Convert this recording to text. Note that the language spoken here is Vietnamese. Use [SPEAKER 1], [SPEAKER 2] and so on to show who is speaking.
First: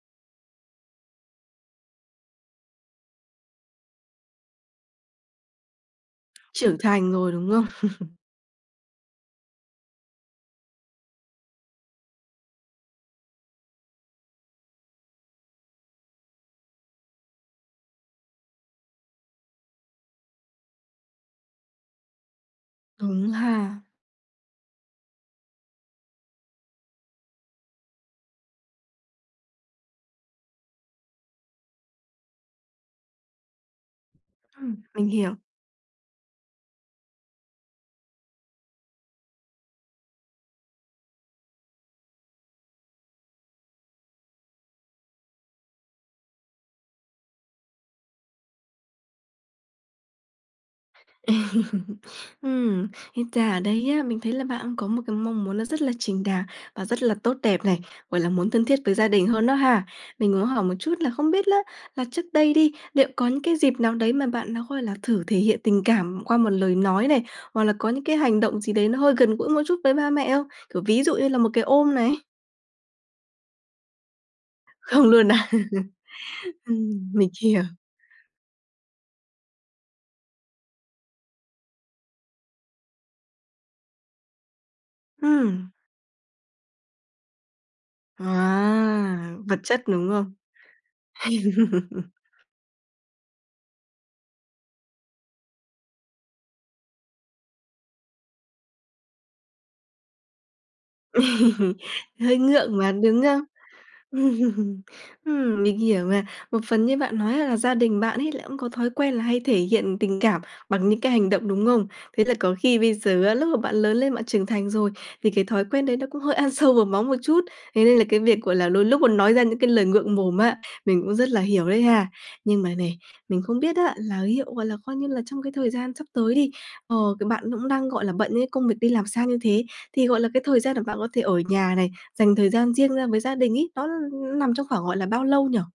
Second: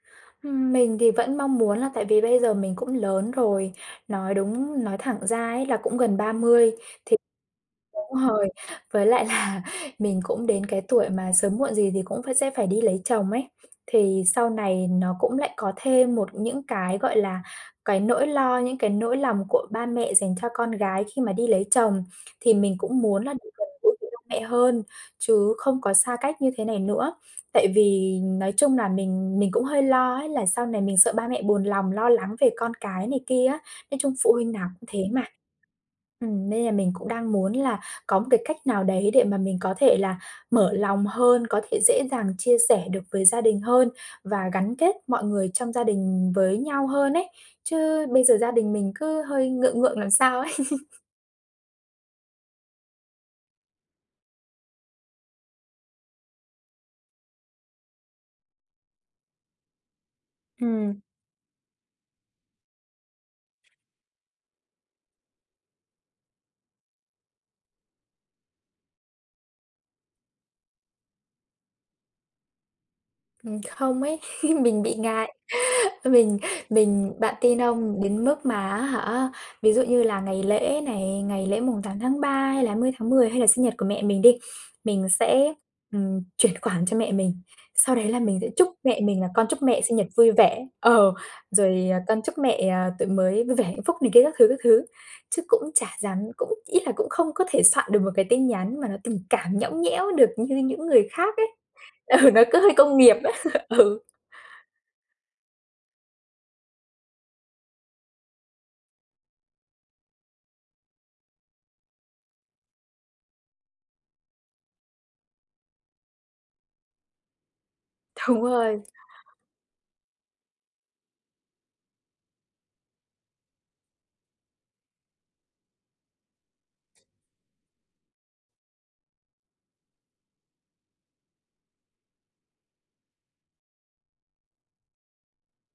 [SPEAKER 1] Ừm, mình thì vẫn mong muốn là tại vì bây giờ mình cũng lớn rồi, nói đúng nói thẳng ra ấy là cũng gần 30,
[SPEAKER 2] Trưởng thành
[SPEAKER 1] thì
[SPEAKER 2] rồi, đúng không?
[SPEAKER 1] đúng rồi, với lại là mình cũng đến cái tuổi mà sớm muộn gì thì cũng phải sẽ phải đi lấy chồng ấy, thì sau này nó cũng lại có thêm một những cái, gọi là, cái nỗi lo những cái nỗi lòng của ba mẹ dành cho con gái khi mà đi lấy chồng thì mình cũng muốn
[SPEAKER 2] Đúng
[SPEAKER 1] là được gần
[SPEAKER 2] ha.
[SPEAKER 1] gũi với ba mẹ hơn, chứ không có xa cách như thế này nữa. Tại vì nói chung là mình mình cũng hơi lo ấy là sau này mình sợ ba mẹ buồn lòng lo lắng về con cái này kia á, nói chung phụ huynh nào
[SPEAKER 2] Ừm.
[SPEAKER 1] cũng thế
[SPEAKER 2] Mình
[SPEAKER 1] mà.
[SPEAKER 2] hiểu.
[SPEAKER 1] Ừm, nên là mình cũng đang muốn là có một cái cách nào đấy để mà mình có thể là mở lòng hơn, có thể dễ dàng chia sẻ được với gia đình hơn và gắn kết mọi người trong gia đình với nhau hơn ấy, chứ bây giờ gia đình mình cứ hơi ngượng ngượng làm sao ấy.
[SPEAKER 2] Ừm, ít ra ở đây á, mình thấy là bạn cũng có một cái mong muốn nó rất là chính đáng và rất là tốt đẹp này, gọi là, muốn thân thiết với gia đình hơn đó ha. Mình muốn hỏi một chút
[SPEAKER 1] Ừm.
[SPEAKER 2] là không biết á, là trước đây đi, liệu có những cái dịp nào đấy mà bạn nó, gọi là, thử thể hiện tình cảm qua một lời nói này, hoặc là có những cái hành động gì đấy nó hơi gần gũi một chút với ba mẹ không? Kiểu, ví dụ như là một cái ôm này?
[SPEAKER 1] Ừm, không ấy, mình bị
[SPEAKER 2] Không luôn
[SPEAKER 1] ngại,
[SPEAKER 2] à?
[SPEAKER 1] mình
[SPEAKER 2] Ừm,
[SPEAKER 1] mình
[SPEAKER 2] mình
[SPEAKER 1] bạn tin
[SPEAKER 2] hiểu.
[SPEAKER 1] không? Đến mức mà á hả, ví dụ như là ngày lễ này, ngày lễ mùng 8/3 hay là 20/10 hay là sinh nhật của mẹ mình đi mình sẽ,
[SPEAKER 2] Ừm.
[SPEAKER 1] ừm, chuyển khoản cho mẹ mình, sau đấy là mình sẽ chúc mẹ mình là
[SPEAKER 2] À,
[SPEAKER 1] "con
[SPEAKER 2] vật
[SPEAKER 1] chúc
[SPEAKER 2] chất
[SPEAKER 1] mẹ sinh nhật
[SPEAKER 2] đúng
[SPEAKER 1] vui
[SPEAKER 2] không?
[SPEAKER 1] vẻ", ờ, rồi, ờ, "con chúc mẹ, à, tuổi mới vui vẻ, hạnh phúc" này kia các thứ, các thứ, chứ cũng chả dám cũng ý là cũng không có thể soạn được 1 cái tin nhắn mà nó tình cảm nhõng nhẽo được như những người khác ấy. Ừ,
[SPEAKER 2] Hơi
[SPEAKER 1] nó cứ hơi
[SPEAKER 2] ngượng mà,
[SPEAKER 1] công nghiệp
[SPEAKER 2] đúng
[SPEAKER 1] á.
[SPEAKER 2] không?
[SPEAKER 1] Ừ.
[SPEAKER 2] Ừm, mình hiểu mà. Một phần như bạn nói là gia đình bạn ấy là cũng có thói quen là hay thể hiện tình cảm bằng những cái hành động, đúng không? Thế là có khi bây giờ á, lúc mà bạn lớn lên bạn trưởng thành rồi thì cái thói quen đấy nó cũng hơi ăn sâu vào máu một chút. Thế nên là cái việc,
[SPEAKER 1] Đúng
[SPEAKER 2] gọi là,
[SPEAKER 1] rồi.
[SPEAKER 2] đôi lúc muốn nói ra những cái lời ngượng mồm á, mình cũng rất là hiểu đấy ha. Nhưng mà này, mình không biết á là liệu gọi là, coi như là trong cái thời gian sắp tới đi, ờ, kiểu, bạn cũng đang, gọi là, bận những công việc đi làm xa như thế thì, gọi là, cái thời gian mà bạn có thể ở nhà này, dành thời gian riêng ra với gia đình ấy, nó nằm trong khoảng, gọi là, bao lâu nhỉ?